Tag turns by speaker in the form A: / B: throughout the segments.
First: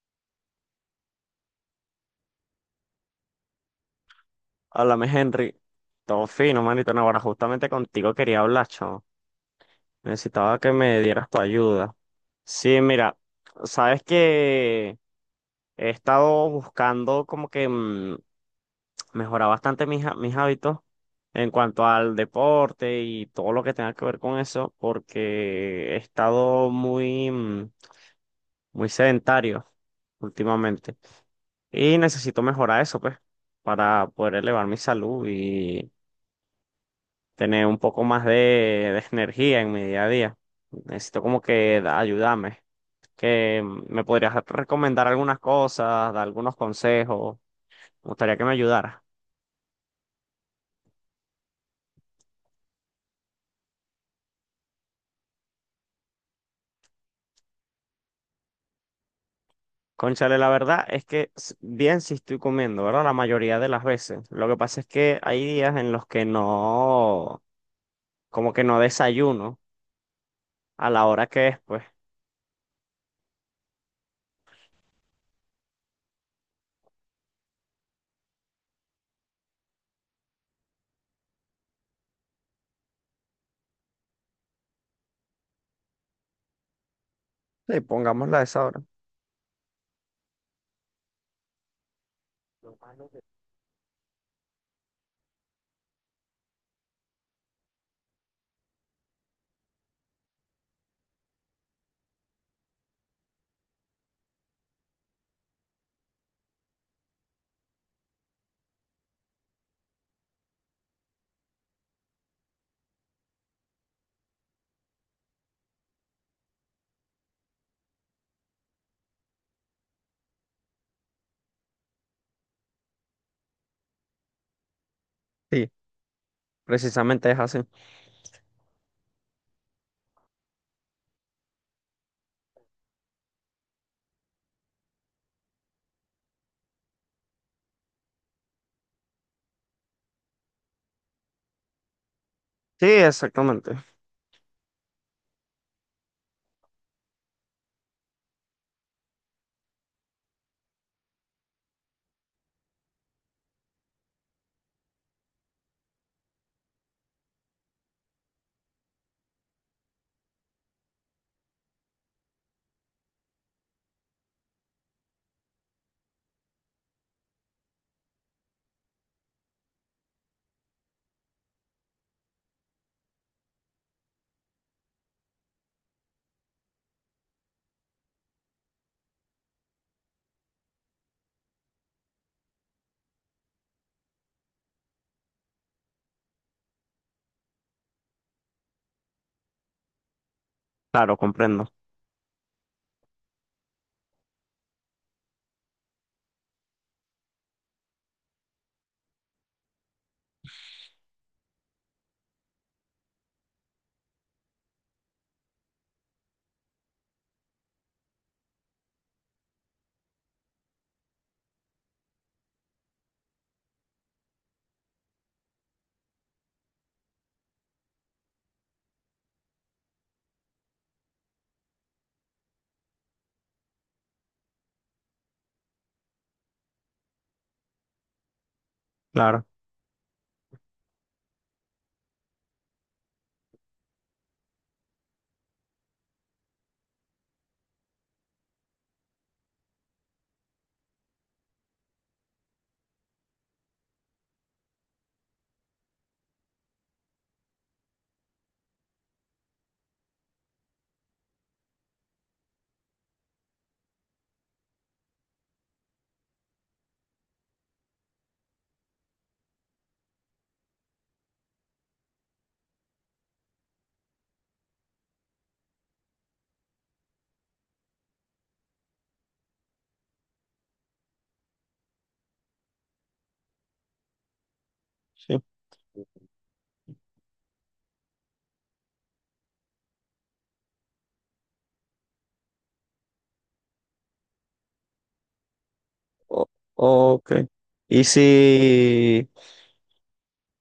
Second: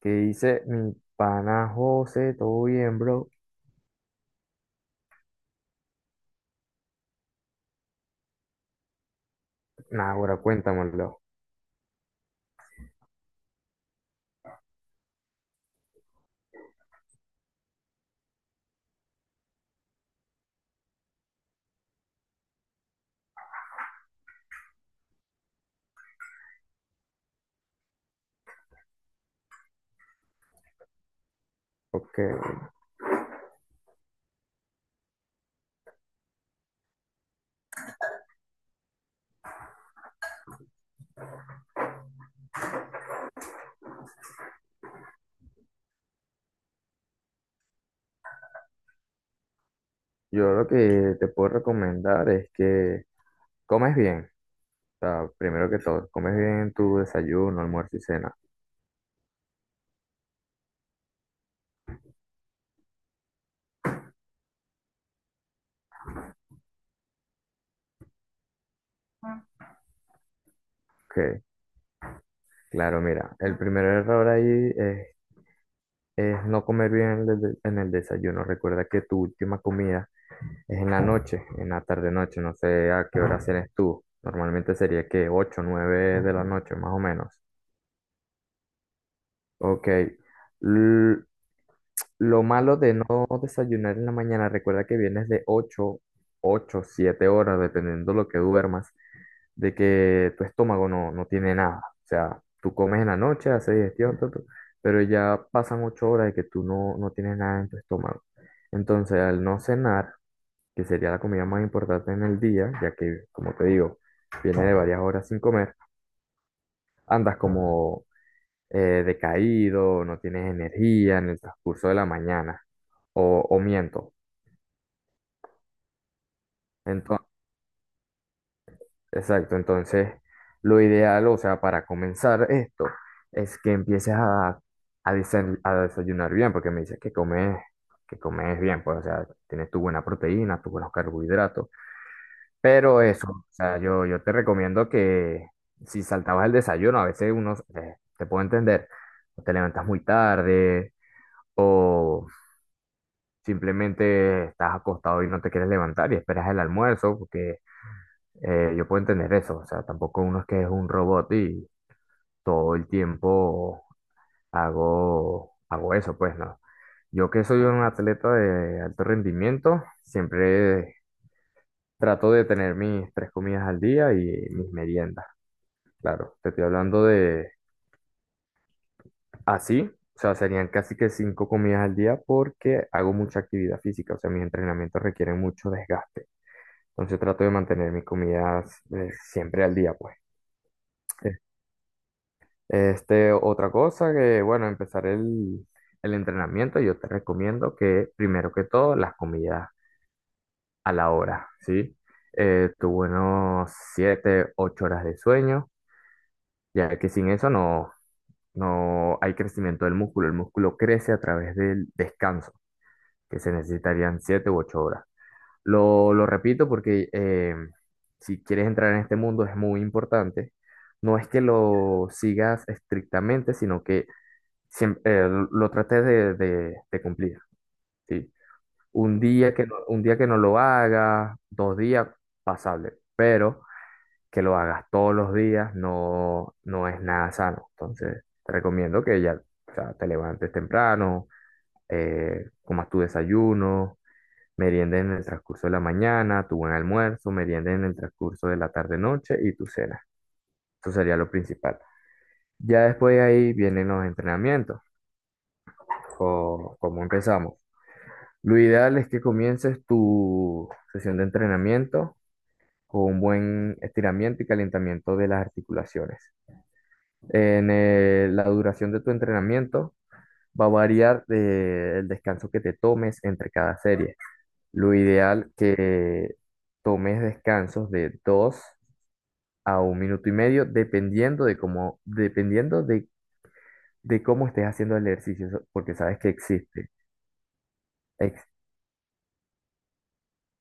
A: Que dice mi pana José, todo bien, bro.
B: Háblame, Henry. Todo fino, manito. No, ahora justamente contigo quería hablar, chamo.
A: Nah, ahora
B: Necesitaba que me
A: cuéntamelo.
B: dieras tu ayuda. Sí, mira, sabes que he estado buscando mejorar bastante mis hábitos en cuanto al deporte y todo lo que tenga que ver con eso, porque he estado muy sedentario últimamente. Y
A: Porque
B: necesito mejorar eso, pues, para poder elevar mi salud tener un poco más de energía en mi día a día. Necesito ayudarme. Que me podrías recomendar algunas cosas, dar algunos consejos. Me gustaría que me ayudara.
A: yo lo que te puedo recomendar es que comes bien. O sea, primero que todo, comes bien tu desayuno, almuerzo y cena.
B: Cónchale, la verdad es que bien si estoy comiendo, ¿verdad? La mayoría de las veces. Lo que pasa es que hay días en los que no, como que no desayuno a la hora
A: Ok,
B: que es, pues.
A: claro, mira, el primer error ahí es no comer bien en en el desayuno. Recuerda que tu última comida es en la noche, en la tarde-noche. No sé a qué hora cenes tú. Normalmente sería que 8 9 de la noche, más o menos.
B: Sí, pongámosla a esa hora.
A: Ok, L- lo malo de no desayunar en la mañana, recuerda que vienes de 8 8 7 horas, dependiendo lo que duermas, de que tu estómago no tiene nada. O sea, tú comes en la noche, haces digestión, pero ya pasan 8 horas de que tú no tienes nada en tu estómago. Entonces, al no cenar, que sería la comida más importante en el día, ya que, como te digo, viene de varias horas sin comer, andas como decaído, no tienes energía en el transcurso de la mañana. ¿O, o miento?
B: Sí,
A: Entonces,
B: precisamente es así.
A: exacto, entonces lo ideal, o sea, para comenzar esto, es que empieces a desayunar bien, porque me dices que comes bien, pues, o sea, tienes tu buena proteína, tus buenos carbohidratos,
B: Sí,
A: pero eso, o
B: exactamente.
A: sea, yo te recomiendo que si saltabas el desayuno, a veces uno, te puedo entender, o te levantas muy tarde, o simplemente estás acostado y no te quieres levantar y esperas el almuerzo, porque yo puedo entender eso, o sea, tampoco uno es que es un robot y todo el tiempo hago eso, pues no. Yo que soy un atleta de alto rendimiento, siempre trato de tener mis tres comidas al día y mis meriendas. Claro, te estoy hablando de así, o sea, serían casi que cinco comidas al día porque hago mucha actividad física, o sea, mis entrenamientos requieren mucho desgaste. Entonces trato de mantener mis comidas siempre al día, pues.
B: Claro, comprendo.
A: Este, otra cosa que, bueno, empezar el entrenamiento, yo te recomiendo que primero que todo las comidas a la hora, ¿sí? Tu buenos 7 8 horas de sueño, ya que sin eso no hay crecimiento del músculo. El músculo crece a través del descanso, que se necesitarían 7 u 8 horas. Lo repito porque si quieres entrar en este mundo es muy importante. No es que lo sigas estrictamente, sino que lo traté de cumplir, ¿sí? Un
B: Claro.
A: día que no, un día que no lo hagas, dos días, pasable, pero que lo hagas todos los días no, no es nada sano. Entonces, te recomiendo que ya, o sea, te levantes temprano, comas tu desayuno, merienda en el transcurso de la mañana, tu buen almuerzo, merienda en el transcurso de la tarde-noche y tu cena. Eso sería lo principal. Ya después de ahí vienen los entrenamientos. O ¿cómo empezamos? Lo ideal es que comiences tu sesión de entrenamiento con un buen estiramiento y calentamiento de las articulaciones. En La duración de tu entrenamiento va a variar el descanso que te tomes entre cada serie. Lo
B: Sí.
A: ideal que tomes descansos de 2 a un minuto y medio, dependiendo de cómo estés haciendo el ejercicio, porque sabes que
B: O-
A: existe.
B: ok. Y si,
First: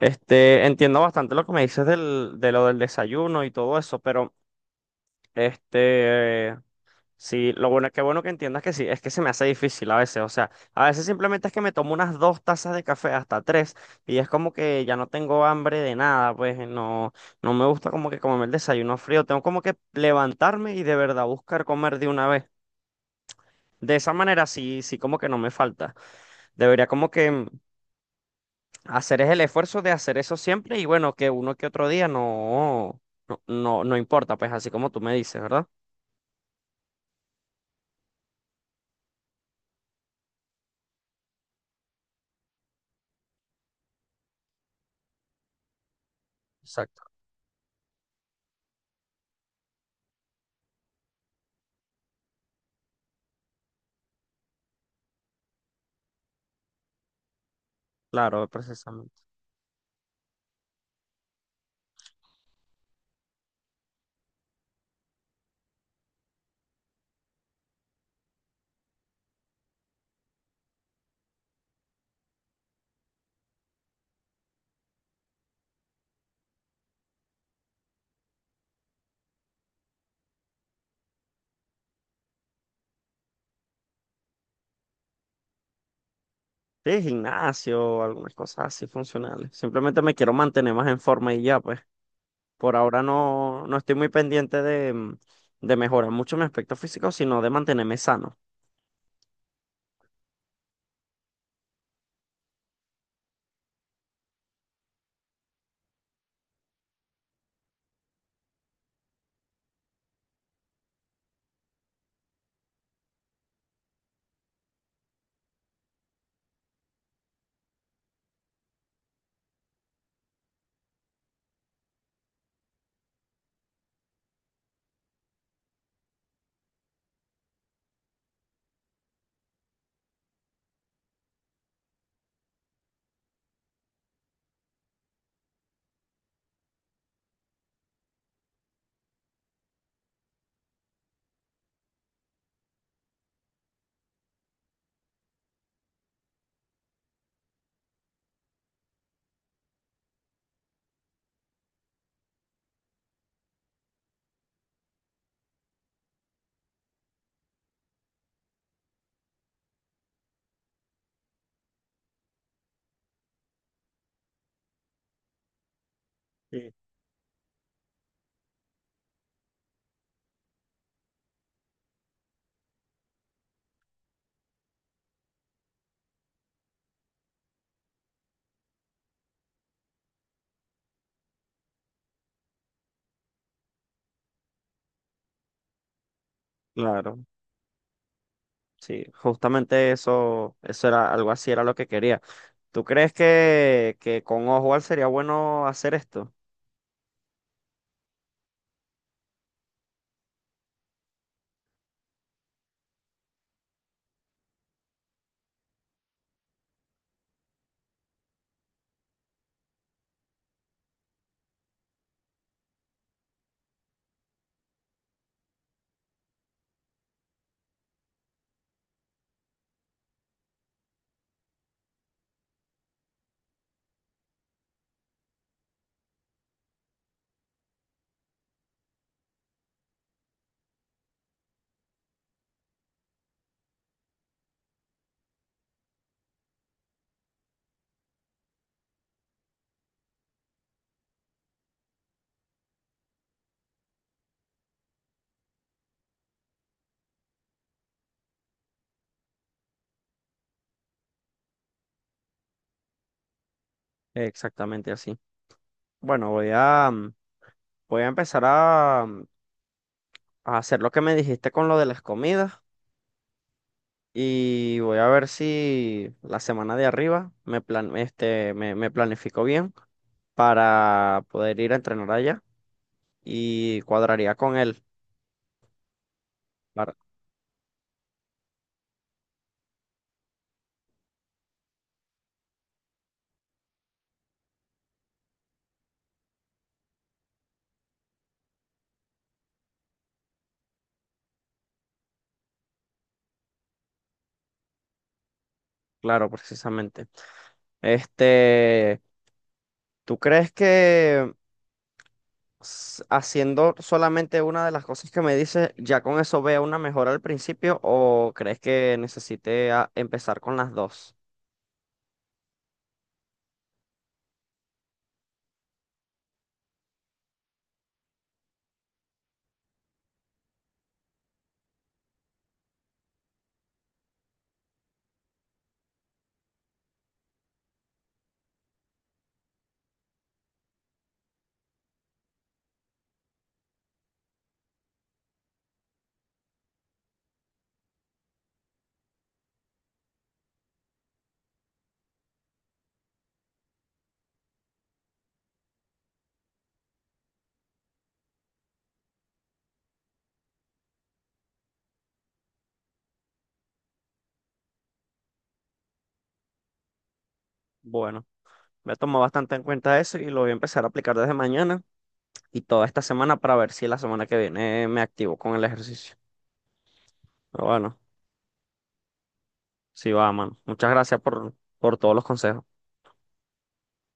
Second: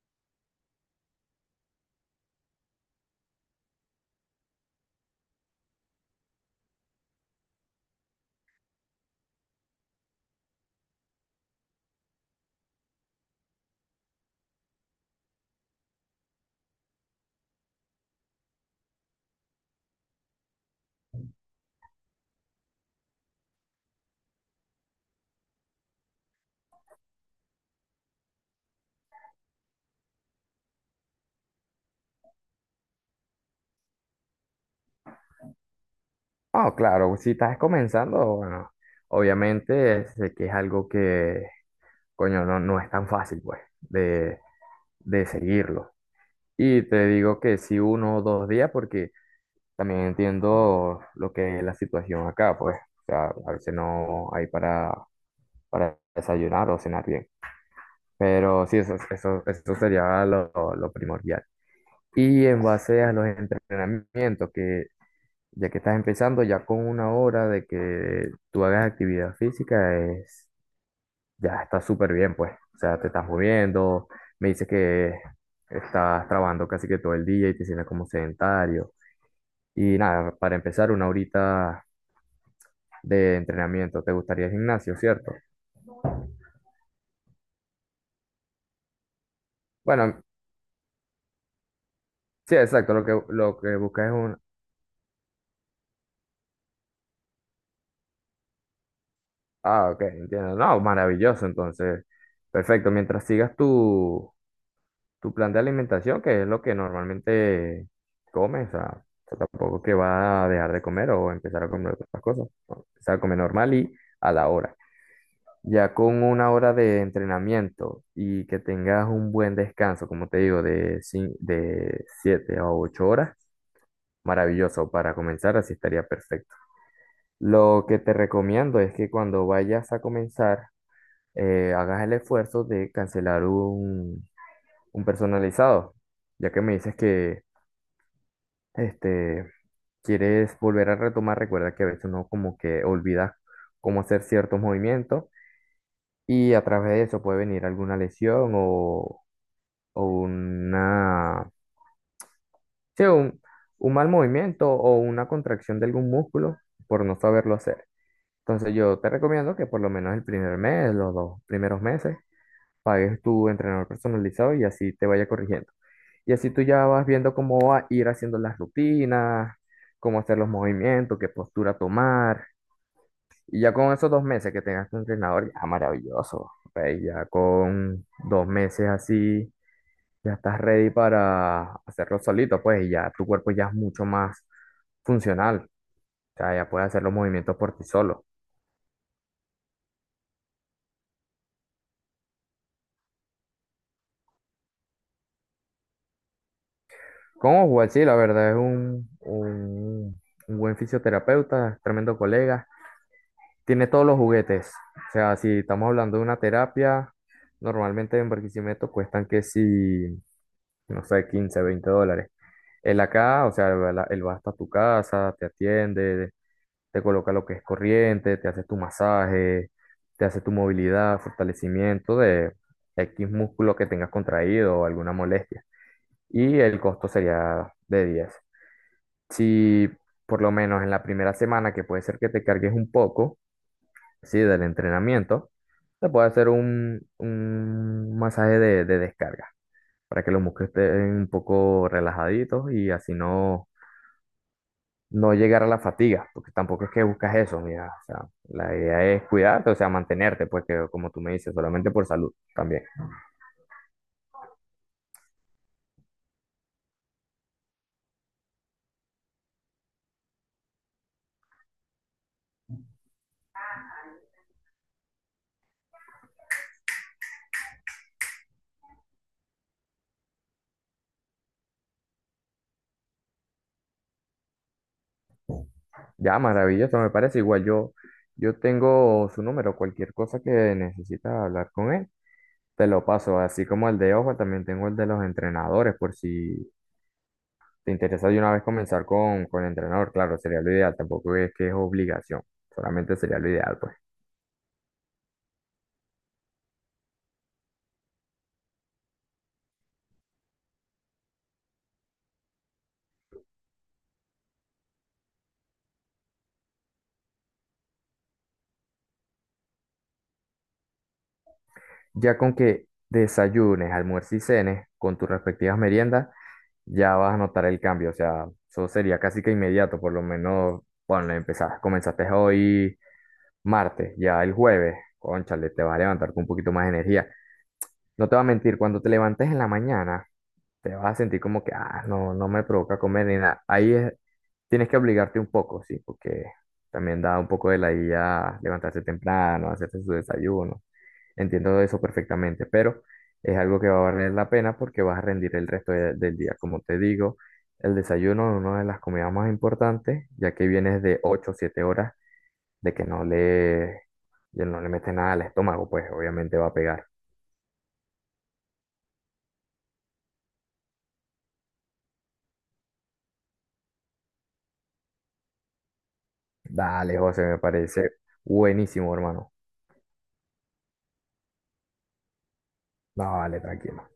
B: este, entiendo bastante lo que me dices de lo del desayuno y todo eso, pero, este, sí, lo bueno, qué bueno que entiendas que sí, es que se me hace difícil a veces, o sea, a veces simplemente es que me tomo unas dos tazas de café, hasta tres, y es como que ya no tengo hambre de nada, pues, no, no me gusta como que comerme el desayuno frío, tengo como que levantarme y de verdad buscar comer de una vez. De esa manera sí, sí como que no me falta. Debería como que hacer es el esfuerzo de hacer eso siempre y bueno, que uno que otro día no importa, pues así como tú me dices, ¿verdad?
A: Ah, claro, si estás comenzando, bueno, obviamente sé que es algo que, coño, no es tan fácil, pues, de seguirlo. Y te
B: Exacto.
A: digo que sí uno o dos días, porque también entiendo lo que es la situación acá, pues, o sea, a veces no hay para desayunar o cenar bien.
B: Claro,
A: Pero sí, eso,
B: precisamente.
A: eso, eso sería lo primordial. Y en base a los entrenamientos, que ya que estás empezando, ya con una hora de que tú hagas actividad física, es, ya está súper bien, pues. O sea, te estás moviendo, me dices que estás trabajando casi que todo el día y te sientes como sedentario. Y nada, para empezar, una horita de entrenamiento. ¿Te gustaría el gimnasio, cierto?
B: Sí, gimnasio, algunas cosas así funcionales. Simplemente me
A: Bueno,
B: quiero mantener más en forma y ya, pues.
A: sí,
B: Por
A: exacto.
B: ahora
A: Lo que, lo
B: no,
A: que
B: no estoy
A: buscas
B: muy
A: es un...
B: pendiente de mejorar mucho mi aspecto físico, sino de mantenerme sano.
A: Ah, ok, entiendo. No, maravilloso, entonces. Perfecto. Mientras sigas tú tu plan de alimentación, que es lo que normalmente comes, o sea, tampoco que va a dejar de comer o empezar a comer otras cosas, ¿no? Empezar a comer normal y a la hora. Ya con una hora de entrenamiento y que tengas un buen descanso, como te digo, de 7 a 8 horas, maravilloso. Para comenzar, así estaría perfecto. Lo que te recomiendo es que cuando vayas a comenzar, hagas el esfuerzo de cancelar un personalizado, ya que me dices que este, quieres volver a retomar, recuerda que a veces uno como que olvida cómo hacer ciertos movimientos y a través de eso puede venir alguna lesión o sí, un, un mal movimiento o una contracción de algún músculo por no saberlo hacer. Entonces yo te recomiendo que por lo menos el primer mes, los dos primeros meses, pagues tu entrenador personalizado y así te vaya corrigiendo. Y así tú
B: Sí.
A: ya vas viendo cómo va a ir haciendo las rutinas, cómo hacer los movimientos, qué postura tomar. Y ya con esos dos meses que tengas tu entrenador, ya maravilloso, pues. Ya con dos meses así, ya estás ready para hacerlo solito, pues, y ya tu cuerpo ya es mucho más funcional. O sea, ya puedes hacer los
B: Claro,
A: movimientos por ti solo.
B: sí, justamente eso, eso era algo así, era lo que quería. ¿Tú crees que con Oswald sería bueno hacer esto?
A: Con Oswald, sí, la verdad es un buen fisioterapeuta, tremendo colega. Tiene todos los juguetes. O sea, si estamos hablando de una terapia, normalmente en Barquisimeto cuestan que si, no sé, 15 20 dólares. Él acá, o sea, él va hasta tu casa, te atiende, te coloca lo que es corriente, te hace tu masaje, te hace tu movilidad, fortalecimiento de X músculo que tengas contraído o alguna molestia. Y el costo sería de diez. Si por lo menos en la primera semana, que puede ser que te cargues un poco, sí, del entrenamiento, se puede hacer un masaje de descarga para que los músculos estén un poco relajaditos y así no llegar a la fatiga, porque tampoco es que buscas eso, mira, o sea, la idea es cuidarte, o sea, mantenerte, pues, que como tú me dices, solamente por salud también.
B: Exactamente así. Bueno, voy a empezar a hacer lo que me dijiste con lo de las comidas y voy a ver si la semana de arriba me planifico bien para poder ir a entrenar allá y cuadraría con él.
A: Ya,
B: para-
A: maravilloso, me parece igual. Yo tengo su número, cualquier cosa que necesitas hablar con él. Te lo paso, así como el de Ojo, también tengo el de los entrenadores, por si te interesa de una vez comenzar con el entrenador, claro, sería lo ideal, tampoco es que es obligación, solamente sería lo ideal, pues.
B: claro, precisamente. Este, ¿tú crees que haciendo solamente una de las cosas que me dices, ya con eso vea una mejora al principio o crees que necesite empezar con las dos?
A: Ya con que desayunes, almuerces y cenes con tus respectivas meriendas, ya vas a notar el cambio, o sea, eso sería casi que inmediato, por lo menos, bueno, empezaste, comenzaste hoy martes, ya el jueves, cónchale, te vas a levantar con un poquito más de energía. No te voy a mentir, cuando te levantes en la mañana, te vas a sentir como que, ah, no me provoca comer ni nada. Ahí es, tienes que obligarte un poco, sí, porque también da un poco de la idea levantarse temprano, hacerse su desayuno. Entiendo eso perfectamente, pero es algo que va a valer la pena porque vas a rendir el resto del día. Como te digo, el desayuno es una de las comidas más importantes, ya que vienes de 8 o 7 horas de que no le, ya no le metes nada al estómago, pues obviamente va a pegar.
B: Bueno. Me tomo bastante en cuenta eso y lo voy a empezar a aplicar desde mañana y toda esta semana para ver si la semana que viene me activo con el ejercicio.
A: Dale, José, me
B: Pero bueno,
A: parece buenísimo, hermano.
B: sí va, mano. Muchas gracias por todos los consejos.
A: Dale, tranquilo.